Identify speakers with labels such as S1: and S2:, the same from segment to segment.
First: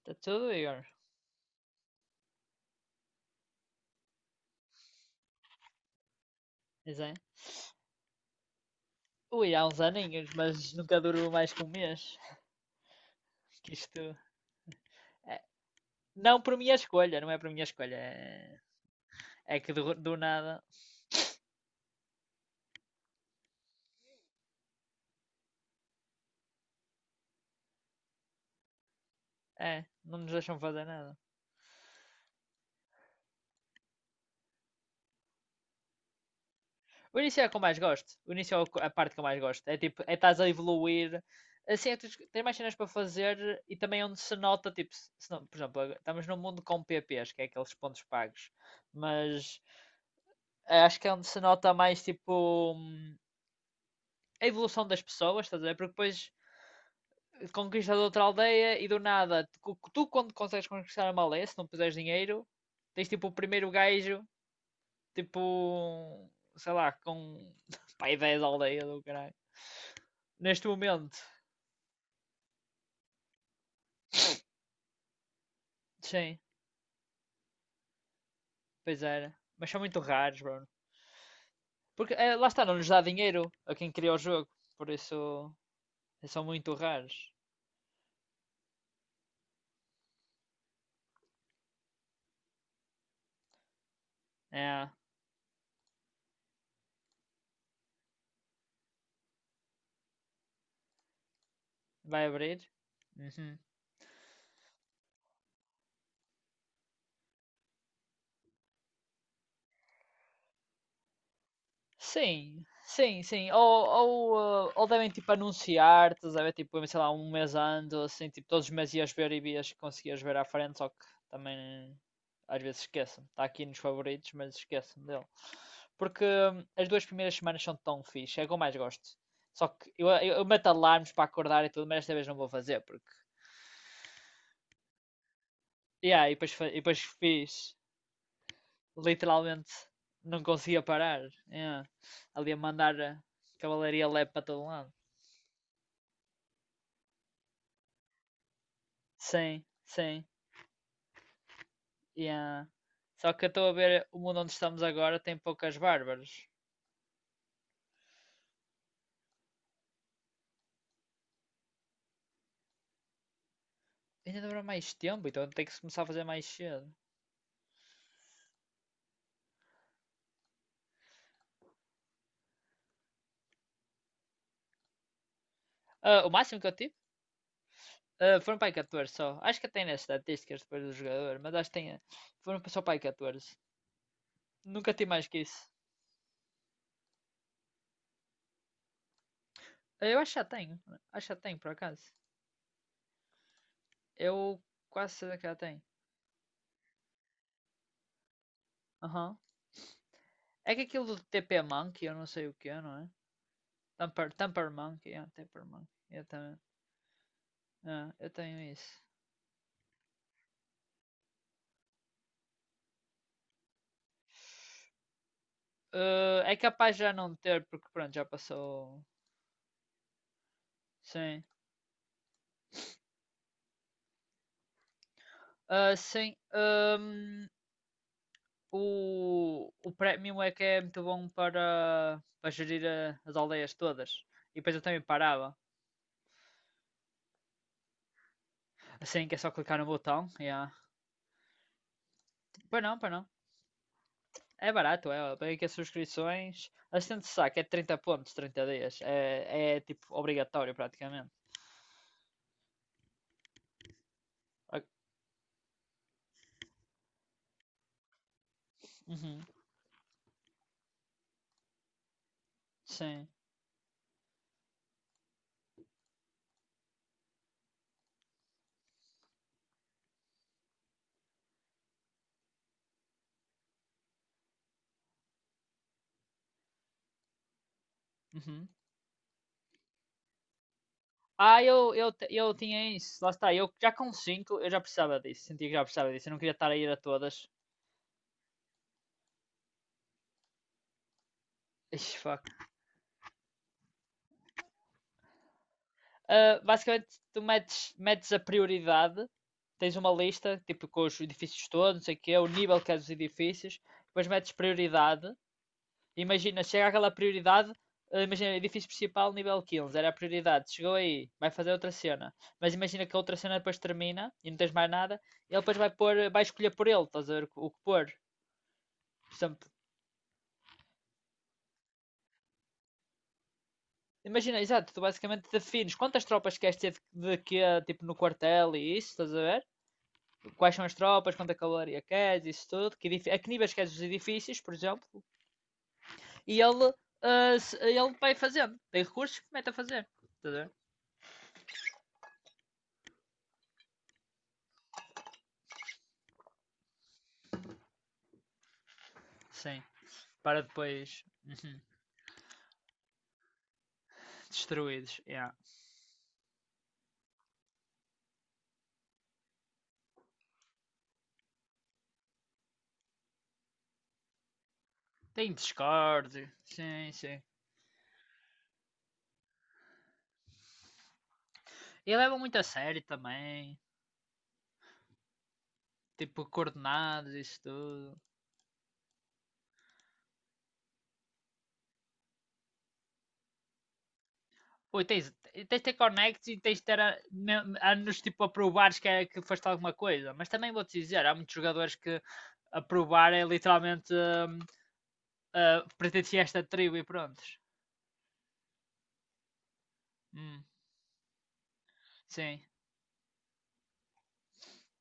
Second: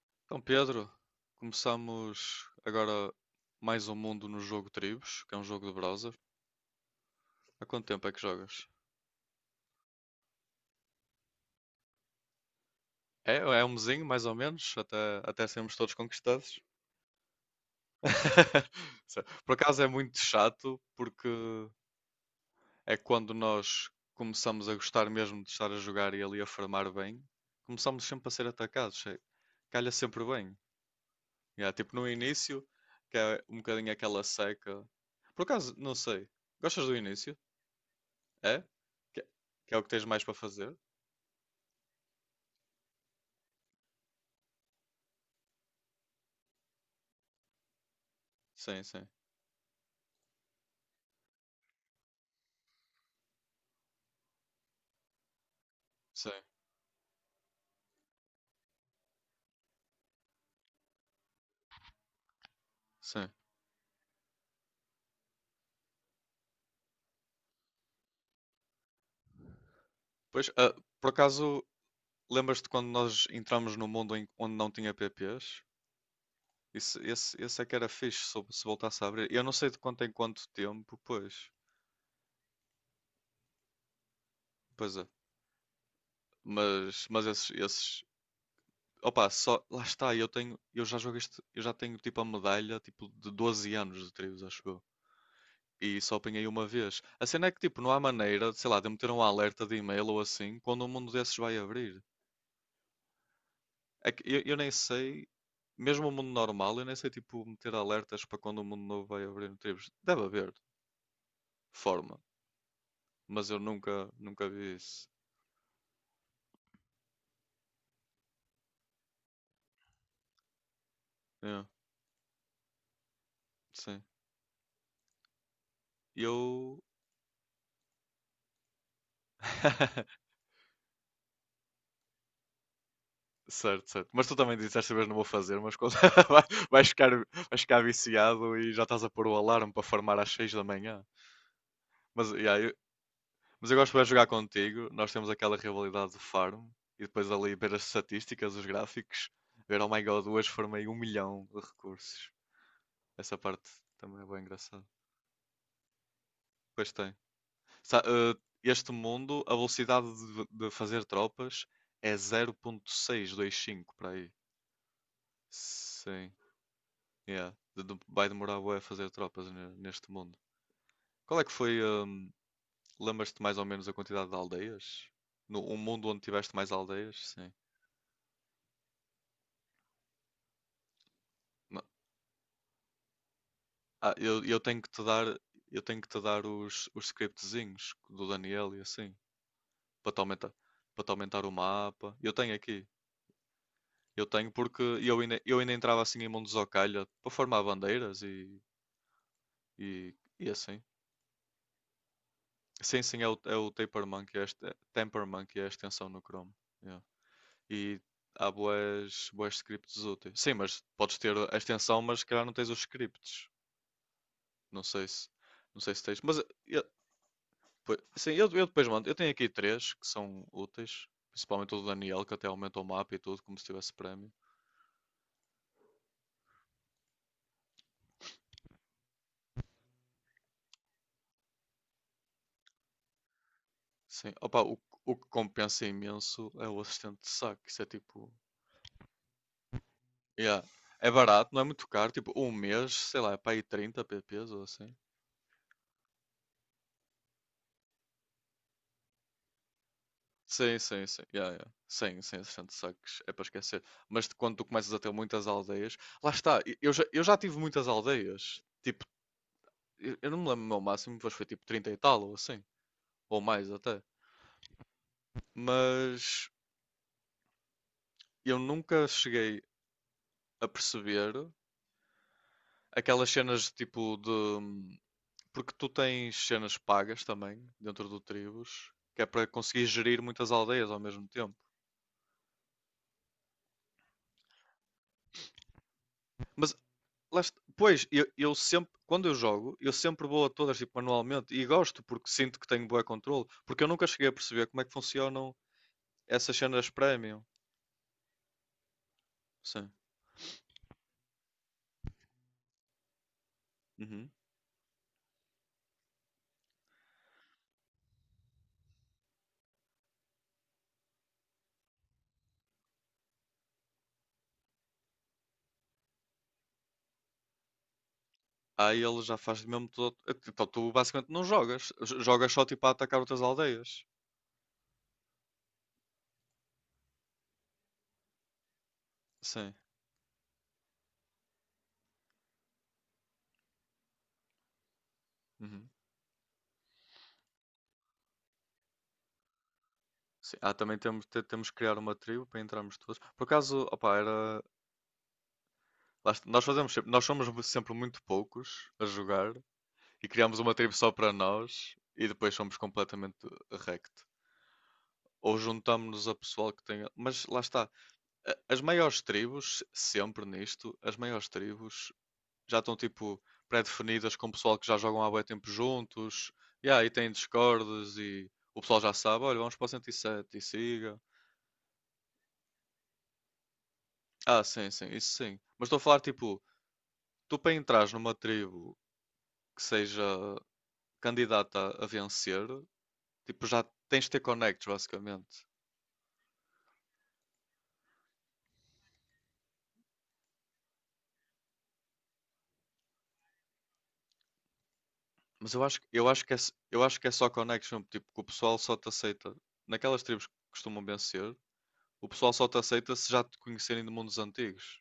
S1: Está
S2: Então,
S1: tudo, Igor?
S2: Pedro, começamos agora mais um mundo no jogo Tribos, que é um jogo de browser.
S1: Pois é.
S2: Há quanto tempo é que jogas?
S1: Ui, há uns aninhos, mas nunca durou mais que um mês.
S2: É, é um
S1: Que
S2: mesinho,
S1: isto.
S2: mais ou menos, até,
S1: é-
S2: até sermos todos
S1: Não por
S2: conquistados.
S1: minha escolha, não é por minha escolha. É,
S2: Por
S1: é que
S2: acaso é
S1: do
S2: muito
S1: nada.
S2: chato, porque é quando nós começamos a gostar mesmo de estar a jogar e ali a farmar bem, começamos sempre a ser atacados, sei.
S1: É,
S2: Calha
S1: não
S2: sempre
S1: nos
S2: bem.
S1: deixam fazer nada.
S2: E é, tipo no início, que é um bocadinho aquela seca. Por acaso, não sei. Gostas do
S1: O
S2: início?
S1: início é o que eu mais gosto. O início é
S2: É?
S1: a parte que
S2: Que,
S1: eu mais gosto.
S2: que é
S1: É
S2: o que
S1: tipo,
S2: tens
S1: é
S2: mais para
S1: estás a
S2: fazer?
S1: evoluir. Assim, é, tens mais cenas para fazer e também onde se nota, tipo, se não, por exemplo, agora estamos num mundo com PPs, que é aqueles pontos pagos.
S2: Sim, sim,
S1: Mas acho que é onde se nota mais, tipo, a evolução das pessoas, estás a ver? Porque
S2: sim,
S1: depois conquistas outra aldeia e do nada, tu quando consegues conquistar uma aldeia, se não puseres dinheiro, tens
S2: sim.
S1: tipo o primeiro gajo, tipo, sei lá, com pai 10 aldeias do caralho.
S2: Pois,
S1: Neste
S2: ah, por
S1: momento,
S2: acaso, lembras-te quando nós entramos no mundo onde não tinha PPs?
S1: sim,
S2: Isso, esse é que era fixe se voltasse
S1: pois
S2: a abrir.
S1: era.
S2: Eu não sei
S1: Mas
S2: de
S1: são muito
S2: quanto em
S1: raros,
S2: quanto
S1: Bruno.
S2: tempo, pois.
S1: Porque lá está, não nos dá dinheiro a quem cria o jogo. Por
S2: Pois é.
S1: isso, são muito
S2: Mas,
S1: raros.
S2: mas esses. Opa, só. Lá está, eu tenho. Eu já jogo este. Eu já tenho, tipo, a medalha, tipo, de 12 anos de trios, acho eu.
S1: É,
S2: E só apanhei uma vez. A cena é que, tipo, não há maneira, sei lá, de meter um alerta de e-mail ou assim, quando um mundo desses vai abrir.
S1: vai abrir? Uhum.
S2: É que eu nem sei, mesmo o mundo normal, eu nem sei tipo meter alertas para quando o mundo novo vai abrir no tribos. Deve haver forma,
S1: Sim, sim,
S2: mas
S1: sim.
S2: eu
S1: Ou,
S2: nunca vi
S1: ou
S2: isso.
S1: devem tipo anunciar, estás a ver? Tipo, sei lá, um mês antes, assim, tipo, todos os meses ias ver e vias que conseguias ver à frente, só que também
S2: É,
S1: às vezes esqueço-me. Está aqui nos
S2: sim.
S1: favoritos, mas esqueço-me dele. Porque
S2: Eu.
S1: as duas primeiras semanas são tão fixe, é o que eu mais gosto. Só que eu, eu, eu meto alarmes para acordar e tudo, mas esta vez não vou fazer, porque.
S2: Certo, certo. Mas tu também disseste desta vez não vou fazer, mas quando
S1: Yeah, e
S2: vai-
S1: depois, e
S2: vais
S1: depois
S2: ficar, vais
S1: fiz,
S2: ficar viciado e já estás a pôr o alarme
S1: literalmente,
S2: para farmar às
S1: não
S2: 6 da
S1: conseguia
S2: manhã.
S1: parar. Yeah.
S2: Mas,
S1: Ali a
S2: yeah, eu,
S1: mandar a
S2: mas eu gosto de
S1: cavalaria
S2: jogar
S1: leve para todo
S2: contigo.
S1: lado.
S2: Nós temos aquela rivalidade do farm e depois ali ver as estatísticas, os gráficos,
S1: Sim,
S2: ver, oh my
S1: sim.
S2: god, hoje farmei 1 milhão de recursos.
S1: Yeah. Só
S2: Essa
S1: que eu estou
S2: parte
S1: a ver o
S2: também é bem
S1: mundo onde estamos
S2: engraçada.
S1: agora tem poucas bárbaras.
S2: Pois tem. Sa- eh, Este mundo, a velocidade de, fazer tropas é 0.625 para aí.
S1: Ainda demora mais tempo, então tem que se começar a fazer
S2: Sim.
S1: mais cedo.
S2: Yeah. Vai demorar bué a fazer tropas neste mundo. Qual é que foi, lembras-te mais ou menos a quantidade de aldeias? No, um mundo onde
S1: Ah, o
S2: tiveste
S1: máximo que
S2: mais
S1: eu tive
S2: aldeias? Sim.
S1: foram para aí 14 só. Acho que até nas estatísticas depois do jogador, mas acho que
S2: Ma-
S1: tem, foram só para aí 14.
S2: Ah, eu tenho que
S1: Nunca
S2: te
S1: tive
S2: dar,
S1: mais que isso.
S2: eu tenho que te dar os scriptzinhos do Daniel e assim,
S1: Ah,
S2: para
S1: eu
S2: te
S1: acho que já
S2: aumentar,
S1: tenho.
S2: para te
S1: Acho que já
S2: aumentar o
S1: tenho, por acaso.
S2: mapa. Eu tenho aqui. Eu tenho
S1: Eu
S2: porque
S1: quase
S2: eu
S1: certeza
S2: ainda,
S1: que já
S2: eu ainda
S1: tenho.
S2: entrava assim em mundos ao calha para formar bandeiras e,
S1: Aham.
S2: e, e
S1: É
S2: assim.
S1: que aquilo do TP Monkey, eu não sei o que é, não
S2: Sim,
S1: é?
S2: sim, é o Taper
S1: Tamper,
S2: Monkey, é este,
S1: Tamper Monkey,
S2: Temper
S1: yeah,
S2: Monkey, é
S1: Tamper
S2: a
S1: Monkey.
S2: extensão no
S1: Eu
S2: Chrome.
S1: também.
S2: Yeah. E
S1: Ah, eu
S2: há
S1: tenho isso.
S2: boas, boas scripts úteis. Sim, mas podes ter a extensão, mas se calhar não tens os scripts. Não sei se, não sei se tens.
S1: Ah, é capaz já não ter, porque pronto, já
S2: Sim, eu depois
S1: passou.
S2: mando. Eu tenho aqui três que são úteis,
S1: Sim.
S2: principalmente o do Daniel, que até aumenta o mapa e tudo, como se tivesse prémio.
S1: Ah, sim. O Premium é que é muito bom para, para gerir as aldeias todas.
S2: Sim, opa,
S1: E depois
S2: o,
S1: eu também
S2: o que
S1: parava.
S2: compensa imenso é o assistente de saque. Isso é tipo.
S1: Assim que é só clicar no botão.
S2: Yeah.
S1: Yeah.
S2: É barato, não é muito caro. Tipo, um
S1: Pois
S2: mês,
S1: não, pois
S2: sei
S1: não.
S2: lá, é para aí 30 PPs ou
S1: É
S2: assim.
S1: barato, é. Bem que as subscrições. Assistente de saque é 30 pontos, 30 dias. É, é tipo obrigatório
S2: Sim, sim, sim.
S1: praticamente.
S2: Yeah, yeah. Sim, sem assistente de saques, é para esquecer. Mas de quando tu
S1: Ok.
S2: começas a ter muitas aldeias. Lá está, eu já tive muitas aldeias. Tipo,
S1: Uhum.
S2: eu não me lembro o meu máximo, mas foi tipo 30 e tal ou assim.
S1: Sim.
S2: Ou mais até. Mas eu nunca cheguei a perceber aquelas cenas tipo de. Porque tu tens cenas pagas também dentro do
S1: Uhum.
S2: Tribos, que é para conseguir gerir muitas aldeias ao mesmo tempo.
S1: Ah, eu tinha isso, lá está, eu já com 5. Eu já precisava disso, sentia que já precisava disso, eu não queria estar
S2: Mas,
S1: a ir a todas.
S2: pois, eu sempre, quando eu jogo, eu sempre vou a todas tipo, manualmente e gosto
S1: Ixi,
S2: porque
S1: fuck.
S2: sinto que tenho bom controle, porque eu nunca cheguei a perceber como é que funcionam essas
S1: Ah,
S2: cenas
S1: basicamente, tu
S2: premium.
S1: metes, metes a prioridade,
S2: Sim.
S1: tens uma lista, tipo com os edifícios todos, não sei o quê, o nível que é dos edifícios, depois
S2: Uhum.
S1: metes prioridade, imagina, chega àquela prioridade, ah, imagina, edifício principal, nível 15. Era a prioridade, chegou aí, vai fazer outra cena, mas imagina que a outra cena depois termina e não tens mais nada, ele depois vai pôr, vai escolher por ele, estás a ver o que pôr.
S2: Aí ele já
S1: Por
S2: faz mesmo todo. Então tu basicamente não jogas, jogas só tipo a atacar outras aldeias.
S1: Imagina, exato, tu basicamente defines quantas tropas queres ter de quê, tipo, no quartel e isso, estás a ver?
S2: Sim.
S1: Quais são as tropas, quanta caloria queres, isso tudo, que a que níveis queres os edifícios, por exemplo,
S2: Uhum.
S1: e ele, ele vai fazendo, tem recursos que mete a fazer, estás
S2: Sim.
S1: a ver?
S2: Ah, também temos, temos que criar uma tribo para entrarmos todos. Por acaso, opá, era. Nós fazemos sempre, nós somos sempre muito poucos a jogar
S1: Sim,
S2: e criamos
S1: para
S2: uma tribo só
S1: depois
S2: para
S1: uhum,
S2: nós e depois somos completamente wrecked.
S1: destruídos, yeah.
S2: Ou juntamos-nos a pessoal que tenha. Mas lá está. As maiores tribos, sempre nisto, as maiores tribos já estão tipo pré-definidas com o pessoal que já jogam há bué
S1: Tem
S2: tempo
S1: Discord,
S2: juntos. E aí
S1: sim,
S2: tem
S1: sim.
S2: discordes e o pessoal já sabe, olha, vamos para o 107 e siga.
S1: E levam muito a sério também,
S2: Ah, sim, sim, isso sim. Mas estou a falar
S1: tipo,
S2: tipo,
S1: coordenados,
S2: tu
S1: isso
S2: para entrares
S1: tudo.
S2: numa tribo que seja candidata a vencer, tipo, já tens de ter connects,
S1: Ui, tens,
S2: basicamente.
S1: tens de ter connects e tens de ter anos tipo a provares que, é, que foste alguma coisa. Mas também vou-te dizer, há muitos jogadores que a provar é literalmente
S2: Mas
S1: ah,
S2: eu acho, eu
S1: pertence a
S2: acho que é,
S1: esta
S2: s-
S1: tribo
S2: eu
S1: e
S2: acho que é
S1: pronto.
S2: só connection, tipo, que o pessoal só te aceita. Naquelas tribos que
S1: Hum,
S2: costumam vencer, o pessoal
S1: sim,
S2: só te aceita se já te conhecerem de mundos antigos.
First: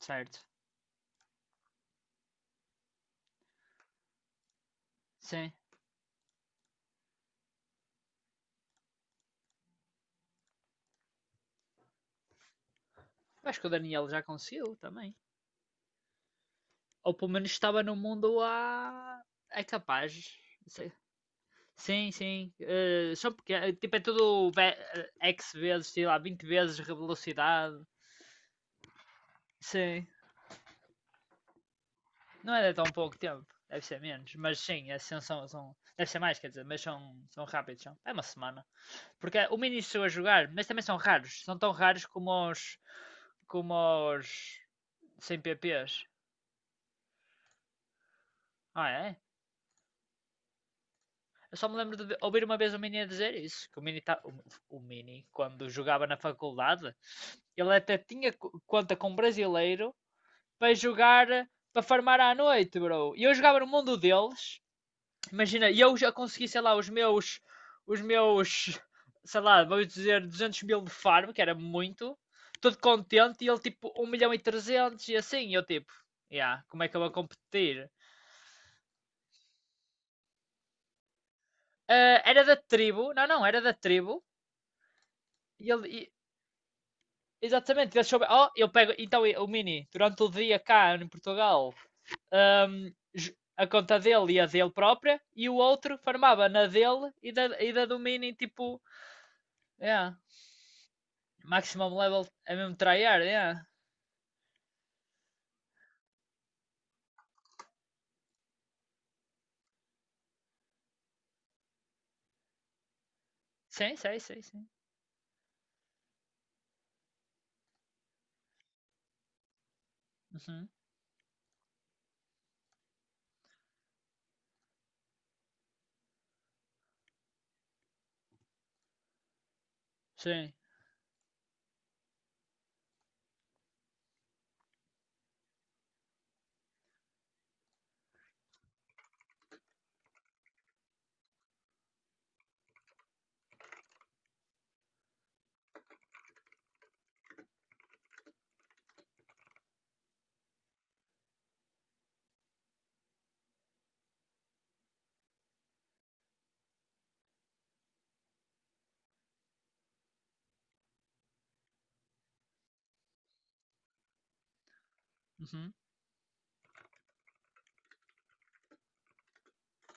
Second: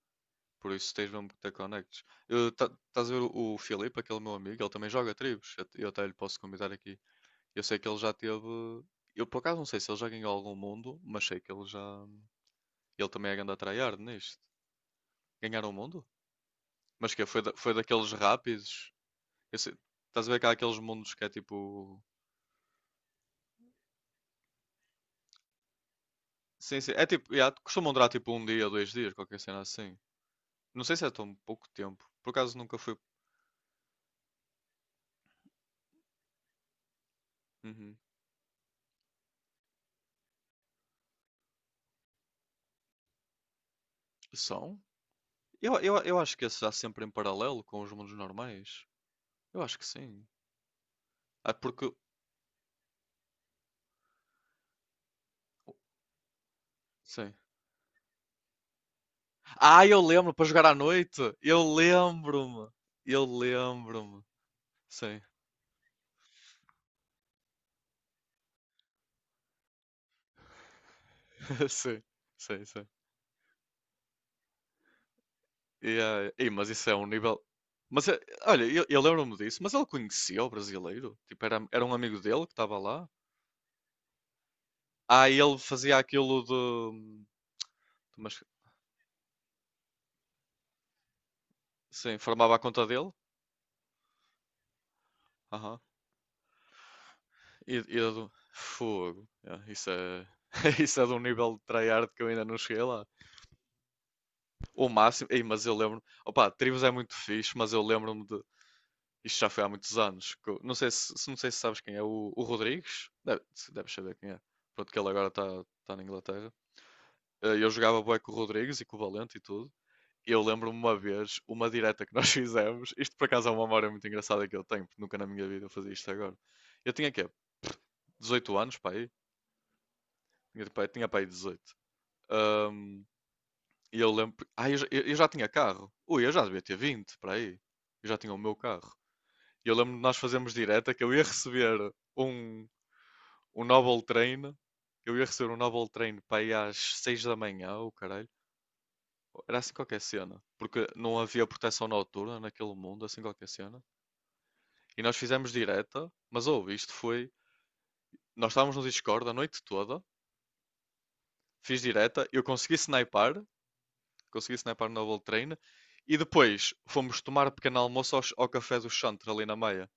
S1: certo.
S2: Por isso tens mesmo que ter connects. Estás a ver o Filipe, aquele meu amigo, ele também joga
S1: Sim.
S2: tribos. Eu até lhe posso convidar aqui. Eu sei que ele já teve. Eu por acaso não sei se ele já ganhou algum mundo, mas sei que ele já. Ele também é grande a
S1: Acho que o
S2: tryhard
S1: Daniel já
S2: nisto.
S1: conseguiu também.
S2: Ganhar um mundo? Mas
S1: Ou
S2: que
S1: pelo
S2: foi,
S1: menos
S2: foi
S1: estava no
S2: daqueles
S1: mundo
S2: rápidos.
S1: há.
S2: Eu
S1: É
S2: sei- estás a
S1: capaz.
S2: ver que aqueles
S1: Sei.
S2: mundos que é tipo.
S1: Sim, sim. São pequenos. Tipo, é tudo X vezes, sei lá, 20 vezes
S2: Sim,
S1: a
S2: sim. É tipo. Yeah,
S1: velocidade.
S2: costumam durar tipo um dia, dois dias, qualquer cena assim.
S1: Sim.
S2: Não sei se é tão pouco tempo. Por
S1: Não
S2: acaso
S1: é de
S2: nunca
S1: tão
S2: fui.
S1: pouco tempo, deve ser menos, mas sim, assim são, são deve ser mais, quer dizer, mas são, são rápidos,
S2: Uhum.
S1: são. É uma semana. Porque o Mini chegou a jogar, mas também são raros, são tão raros como os. Como os.
S2: São?
S1: Sem
S2: Eu, eu,
S1: PPs.
S2: eu acho que esse está sempre em paralelo com os mundos normais.
S1: Ah, é?
S2: Eu acho que sim. Ah,
S1: Eu só me
S2: porque.
S1: lembro de ouvir uma vez o Mini a dizer isso, que o Mini, tá, o Mini quando jogava na faculdade,
S2: Sim.
S1: ele até tinha conta com um
S2: Ah,
S1: brasileiro
S2: eu lembro para jogar
S1: para
S2: à noite!
S1: jogar,
S2: Eu
S1: para farmar à
S2: lembro-me!
S1: noite, bro. E
S2: Eu
S1: eu jogava no mundo
S2: lembro-me!
S1: deles,
S2: Sim.
S1: imagina, e eu já consegui, sei lá, os meus, sei lá, vamos dizer 200 mil no farm, que era
S2: Sim,
S1: muito,
S2: sim,
S1: todo
S2: sim.
S1: contente, e ele tipo um milhão e 300 e assim, eu tipo,
S2: Yeah. Ei,
S1: yeah,
S2: mas
S1: como
S2: isso
S1: é
S2: é
S1: que eu
S2: um
S1: vou
S2: nível.
S1: competir?
S2: Mas é- Olha, eu lembro-me disso, mas ele conhecia o brasileiro? Tipo, era um amigo
S1: Ah, era
S2: dele que
S1: da
S2: estava lá?
S1: tribo, não, não, era da tribo,
S2: Ah, e ele
S1: e ele,
S2: fazia
S1: e-
S2: aquilo de.
S1: exatamente, ele soube,
S2: Mas,
S1: oh, eu pego, então o Mini, durante o dia cá em Portugal,
S2: sim, formava a conta
S1: ahm,
S2: dele?
S1: a conta dele e a dele própria, e o
S2: Aham.
S1: outro farmava na dele e
S2: E,
S1: da do
S2: e do.
S1: Mini, tipo,
S2: Fogo. Yeah,
S1: é,
S2: isso
S1: yeah.
S2: é. Isso é de um nível de
S1: Maximum
S2: tryhard que
S1: level
S2: eu ainda
S1: é
S2: não
S1: mesmo
S2: cheguei lá.
S1: tryhard, yeah.
S2: O máximo. Ei, mas eu lembro. Opa, Tribos é muito fixe, mas eu lembro-me de. Isto já foi há muitos anos. Não sei se sabes quem é o Rodrigues. Deve, se- Deves
S1: Sim,
S2: saber
S1: sei,
S2: quem é.
S1: sei, sim.
S2: Pronto, que ele agora está na Inglaterra. Eu jogava bué com o Rodrigues e com o Valente e tudo. Eu
S1: Uhum,
S2: lembro-me uma vez, uma direta que nós fizemos. Isto por acaso é uma memória muito engraçada que eu tenho, porque nunca na minha vida eu fazia isto agora. Eu tinha quê? 18 anos, pá aí?
S1: sim.
S2: Tinha pá aí 18. Ahm, e eu lembro. Ah, já tinha carro. Ui, eu já devia ter 20, para aí. Eu já tinha o meu carro. E eu lembro de nós fazermos direta que eu ia receber um, um Noble Train. Eu ia receber um Noble Train para aí às 6 da manhã, o caralho. Era assim qualquer cena, porque não havia proteção noturna naquele mundo, assim qualquer cena. E nós fizemos direta, mas ouve, isto foi. Nós estávamos no Discord a noite toda, fiz direta, eu consegui snipar, no Double Train,
S1: Uhum.
S2: e depois fomos tomar pequeno almoço ao, café do Chantre ali na meia,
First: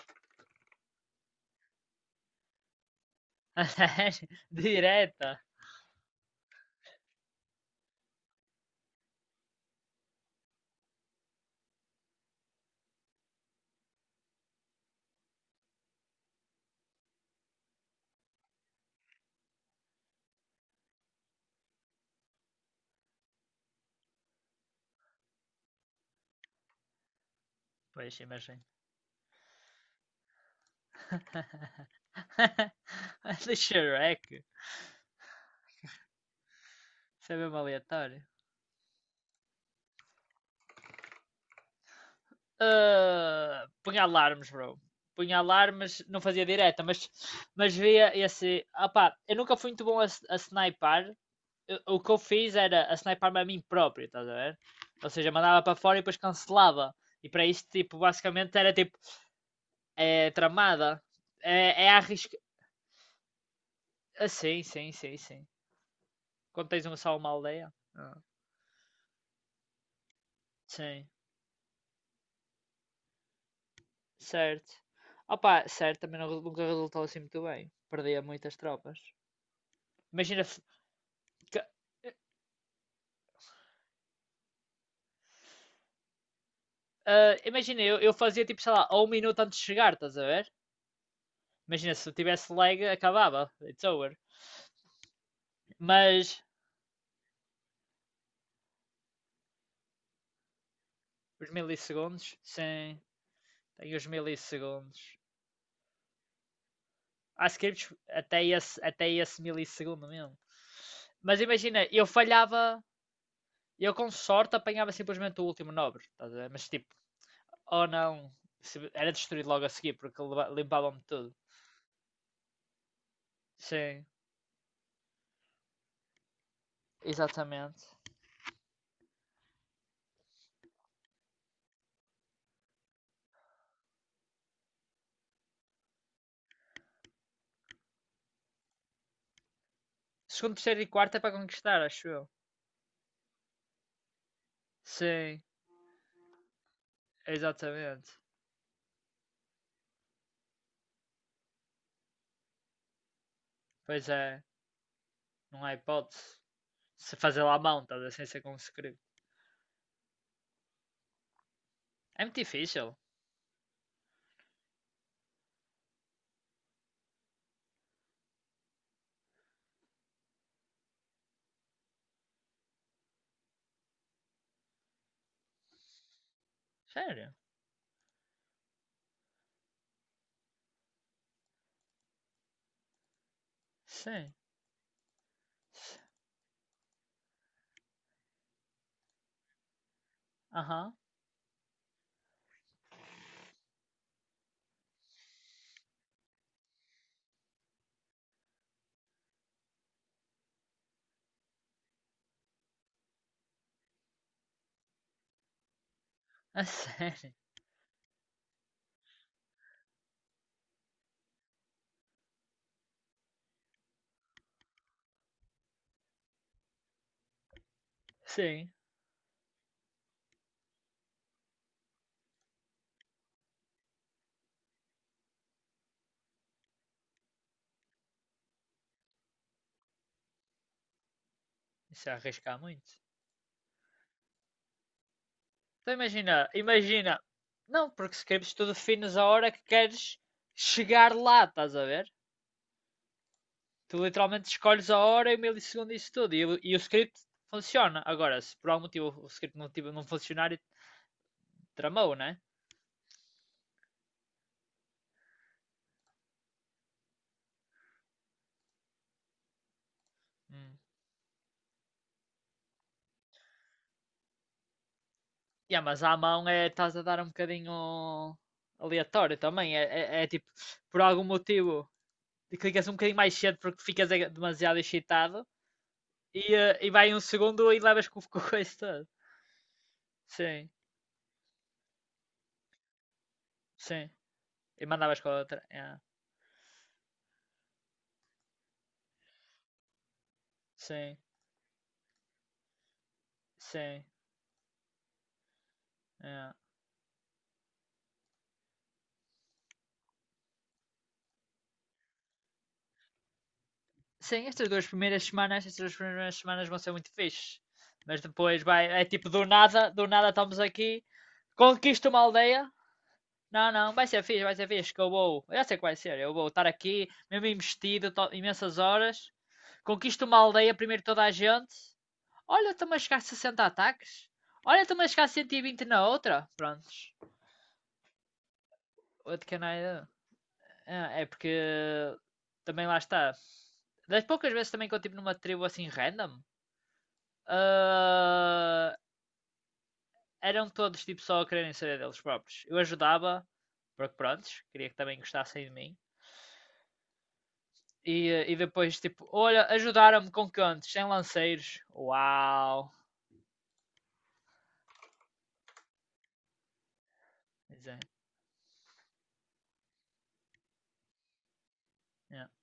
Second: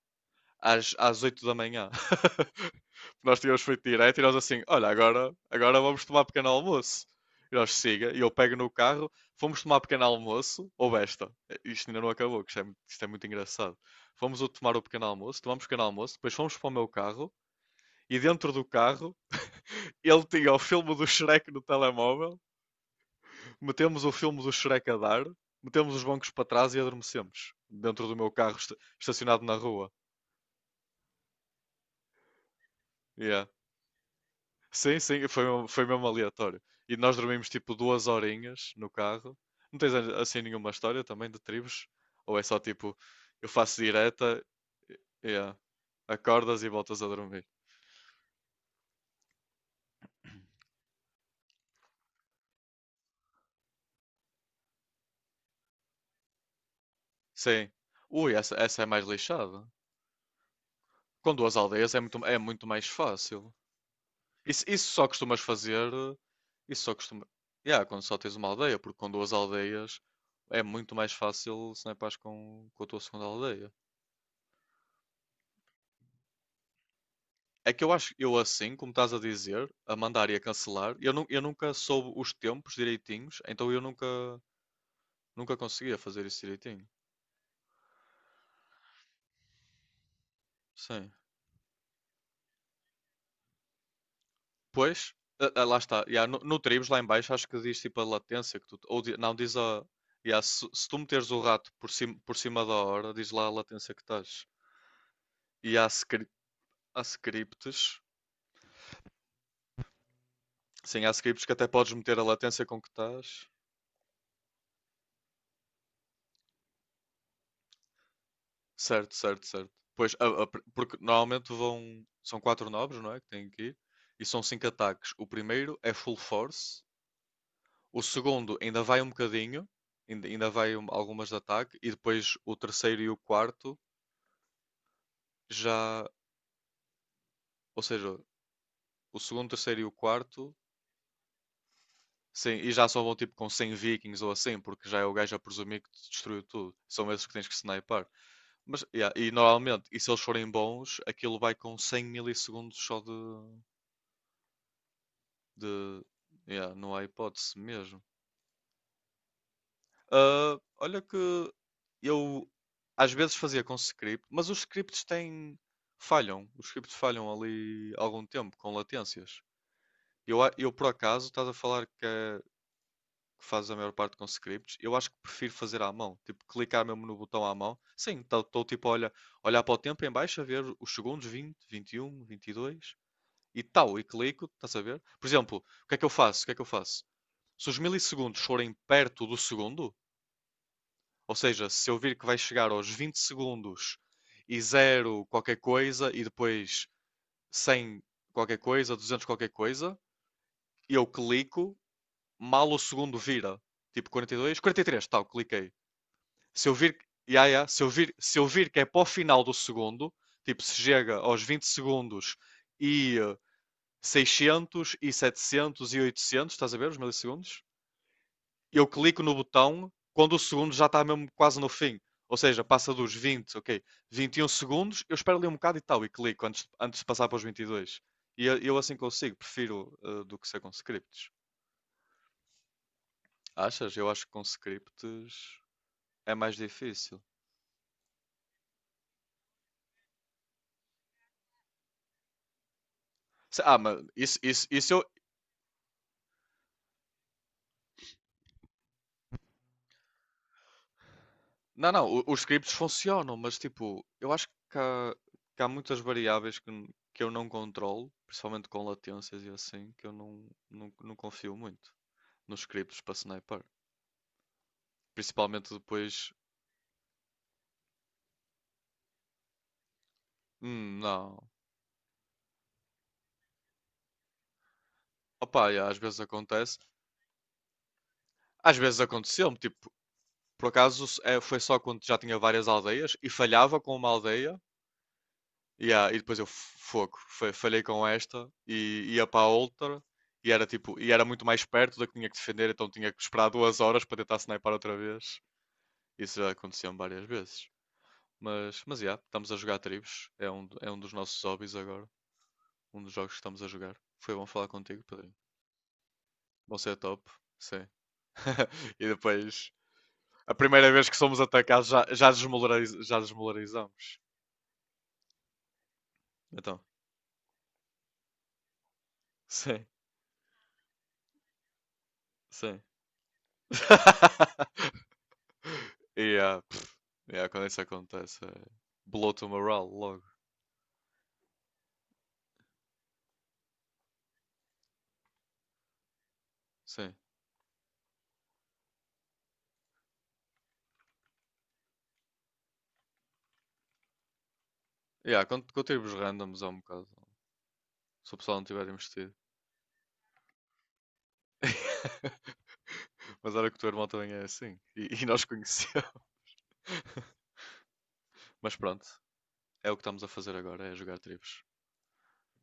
S2: às 8 da manhã. Nós tínhamos feito direto e nós assim, olha, agora,
S1: Direta.
S2: vamos tomar pequeno almoço. E nós siga, e eu pego no carro, fomos tomar pequeno almoço, ou esta, isto ainda não acabou, que isto é, isto é muito engraçado. Fomos tomar o pequeno almoço, tomamos o pequeno almoço, depois fomos para o meu carro, e dentro do carro ele tinha o filme do Shrek no telemóvel, metemos o filme do Shrek a dar, metemos os bancos para trás e adormecemos. Dentro do
S1: Pois,
S2: meu carro
S1: imagino.
S2: estacionado na rua. Yeah.
S1: Do Shrek.
S2: Sim, sim, foi, foi mesmo aleatório. E nós
S1: Isso é
S2: dormimos
S1: mesmo
S2: tipo duas
S1: aleatório.
S2: horinhas no carro. Não tens assim nenhuma história também de tribos? Ou é só tipo, eu
S1: Ah,
S2: faço
S1: punha
S2: direta,
S1: alarmes, bro. Punha
S2: yeah,
S1: alarmes, não fazia
S2: acordas e
S1: direta,
S2: voltas a dormir?
S1: mas via esse. Opá, eu nunca fui muito bom a sniper. O que eu fiz era a sniper-me a mim próprio, estás a ver? Ou seja, mandava para fora e depois cancelava. E para isso,
S2: Sim.
S1: tipo,
S2: Ui, essa,
S1: basicamente era
S2: essa é
S1: tipo,
S2: mais lixada.
S1: é tramada.
S2: Com duas
S1: É, é
S2: aldeias é
S1: arrisca.
S2: muito mais fácil.
S1: Ah, sim,
S2: Isso
S1: sim,
S2: só
S1: sim,
S2: costumas
S1: sim.
S2: fazer.
S1: Quando
S2: Isso
S1: tens
S2: só
S1: um só
S2: costuma.
S1: uma aldeia.
S2: Yeah, quando só
S1: Ah.
S2: tens uma aldeia, porque com duas aldeias é muito
S1: Sim,
S2: mais fácil se não é com a tua segunda aldeia.
S1: certo. Opa, certo, também não, nunca resultou assim muito bem.
S2: É que eu acho
S1: Perdia
S2: eu
S1: muitas
S2: assim, como
S1: tropas.
S2: estás a dizer, a mandar e
S1: Imagina.
S2: a cancelar, eu, nu eu
S1: Que-
S2: nunca soube os tempos direitinhos, então eu nunca conseguia fazer isso direitinho.
S1: imagina, eu fazia tipo, sei lá, a um minuto antes de chegar, estás a ver?
S2: Sim.
S1: Imagina, se eu tivesse lag, acabava. It's over.
S2: Pois, ah, lá está. Yeah, no,
S1: Mas,
S2: no Tribes, lá em baixo, acho que diz tipo a latência que tu, não, diz a. Yeah, se tu meteres o
S1: os
S2: rato por
S1: milissegundos,
S2: cima da
S1: sim,
S2: hora, diz lá a latência
S1: tem
S2: que
S1: os
S2: estás.
S1: milissegundos.
S2: E há, há
S1: Há scripts
S2: scripts,
S1: até esse milissegundo mesmo.
S2: sim, há
S1: Mas
S2: scripts que até
S1: imagina,
S2: podes
S1: eu
S2: meter a latência com
S1: falhava.
S2: que estás.
S1: Eu com sorte apanhava simplesmente o último nobre, estás a ver? Mas tipo, ou não, era
S2: Certo, certo,
S1: destruído logo a
S2: certo.
S1: seguir
S2: Pois,
S1: porque
S2: porque
S1: limpavam-me tudo.
S2: normalmente vão. São 4 nobres, não é? Que têm que ir.
S1: Sim,
S2: E são 5 ataques. O primeiro é full force.
S1: exatamente.
S2: O segundo ainda vai um bocadinho. Ainda vai algumas de ataque. E depois o terceiro e o quarto já. Ou seja, o segundo, terceiro e o
S1: Segundo,
S2: quarto.
S1: terceiro e quarto é para conquistar, acho eu.
S2: Sim, e já só vão tipo com 100 vikings ou assim, porque já é o gajo a
S1: Sim,
S2: presumir que te destruiu tudo. São esses que tens que sniper.
S1: exatamente.
S2: Mas, yeah, e normalmente, e se eles forem bons, aquilo vai com 100 milissegundos só
S1: Pois é, não há
S2: de,
S1: hipótese.
S2: yeah, não há
S1: Se fazer
S2: hipótese
S1: lá à mão, estás
S2: mesmo.
S1: a ver? Sem ser com
S2: Ah, olha que
S1: é muito
S2: eu
S1: difícil.
S2: às vezes fazia com script, mas os scripts têm, falham. Os scripts falham ali algum tempo, com latências. Eu por acaso, estás a falar que, que fazes a maior parte com scripts, eu acho que prefiro fazer à mão. Tipo, clicar mesmo no
S1: Sério?
S2: botão à mão. Sim, estou tipo a olha, olhar para o tempo em baixo, a ver os segundos 20, 21, 22 e dois, e tal, e
S1: Sim.
S2: clico, estás a ver? Por exemplo, o que é
S1: S-
S2: que eu faço? O que é que eu faço? Se os milissegundos forem perto do segundo,
S1: Aham. Uhum.
S2: ou seja, se eu vir que vai chegar aos 20 segundos e zero qualquer coisa e depois 100 qualquer coisa, 200 qualquer coisa, eu clico, mal o segundo vira, tipo 42, 43, tal, cliquei.
S1: A
S2: Se eu vir,
S1: sério?
S2: yeah, se eu vir, se eu vir que é para o final do segundo, tipo se chega aos 20 segundos e 600 e 700 e 800, estás a ver os milissegundos?
S1: Sim.
S2: Eu clico no botão quando o segundo já está mesmo quase no fim. Ou seja, passa dos 20, ok, 21 segundos, eu espero ali um bocado e tal, e clico antes, de passar para os 22. E dois. E eu assim consigo, prefiro do que ser com scripts.
S1: Isso é arriscar muito.
S2: Achas? Eu acho que com scripts
S1: Então
S2: é
S1: imagina,
S2: mais
S1: imagina.
S2: difícil.
S1: Não, porque escreves tudo finos a hora que queres chegar lá, estás a ver?
S2: Se- Ah,
S1: Tu
S2: mas isso,
S1: literalmente
S2: isso,
S1: escolhes
S2: isso
S1: a
S2: eu.
S1: hora e o milissegundo e isso tudo. E, e o script funciona. Agora, se por algum motivo o script não funcionar,
S2: Não, não,
S1: tramou, né?
S2: os scripts funcionam, mas tipo, eu acho que há muitas variáveis que, que eu não controlo, principalmente com latências e assim, que eu não,
S1: Hum.
S2: não confio muito nos scripts para sniper. Principalmente
S1: Yeah, mas à
S2: depois.
S1: mão é, estás a dar um bocadinho aleatório também. É, é tipo, por algum
S2: Não.
S1: motivo, clicas um bocadinho mais cedo porque ficas demasiado excitado
S2: Opa, yeah, às vezes
S1: e,
S2: acontece.
S1: e vai um segundo e levas com, com o coisa
S2: Às vezes
S1: toda.
S2: aconteceu-me, tipo, por
S1: Sim,
S2: acaso foi só quando já tinha várias aldeias e falhava com uma
S1: sim.
S2: aldeia.
S1: E mandavas com a outra. Yeah.
S2: Yeah, e depois eu fogo, falhei com esta e ia para a outra e era tipo, e
S1: Sim,
S2: era muito mais perto da que tinha que defender, então tinha que esperar 2 horas
S1: sim.
S2: para tentar snipar outra vez. Isso já
S1: Yeah.
S2: aconteceu várias vezes. Mas yeah, estamos a jogar tribos. É é um dos nossos hobbies agora. Um dos jogos que estamos a jogar. Foi bom
S1: Sim,
S2: falar
S1: estas duas
S2: contigo,
S1: primeiras
S2: Pedrinho.
S1: semanas, estas duas primeiras semanas vão
S2: Você
S1: ser
S2: é
S1: muito
S2: top.
S1: fixes.
S2: Sim.
S1: Mas depois vai, é
S2: E
S1: tipo
S2: depois,
S1: do nada
S2: a
S1: estamos
S2: primeira
S1: aqui,
S2: vez que somos atacados,
S1: conquista uma aldeia.
S2: já
S1: Não, não,
S2: desmolarizamos.
S1: vai ser fixe, que eu vou, eu já sei que vai ser, eu vou estar
S2: Então,
S1: aqui, mesmo investido, imensas horas,
S2: sim,
S1: conquisto uma aldeia, primeiro toda a gente. Olha,
S2: sim.
S1: estamos a chegar a 60 ataques. Olha, estamos a chegar a 120 na
S2: E
S1: outra.
S2: ah, pff,
S1: Prontos.
S2: yeah, quando isso acontece, é blow
S1: What
S2: to
S1: can I
S2: morale
S1: do?
S2: logo.
S1: Ah, é porque também lá está. Das poucas vezes também que eu estive numa tribo assim random,
S2: Sim.
S1: ah, eram todos tipo só a quererem saber deles próprios. Eu ajudava, porque prontos, queria que também
S2: Yeah,
S1: gostassem de
S2: com
S1: mim.
S2: tiros randoms é um bocado.
S1: E,
S2: Se o
S1: e
S2: pessoal não tiver
S1: depois tipo,
S2: investido.
S1: olha, ajudaram-me com cantos, sem lanceiros. Uau!
S2: Mas era que o teu irmão também é assim. E nós conhecemos.
S1: Pois é,
S2: Mas pronto, é o que estamos a fazer agora, é jogar tribos.
S1: é.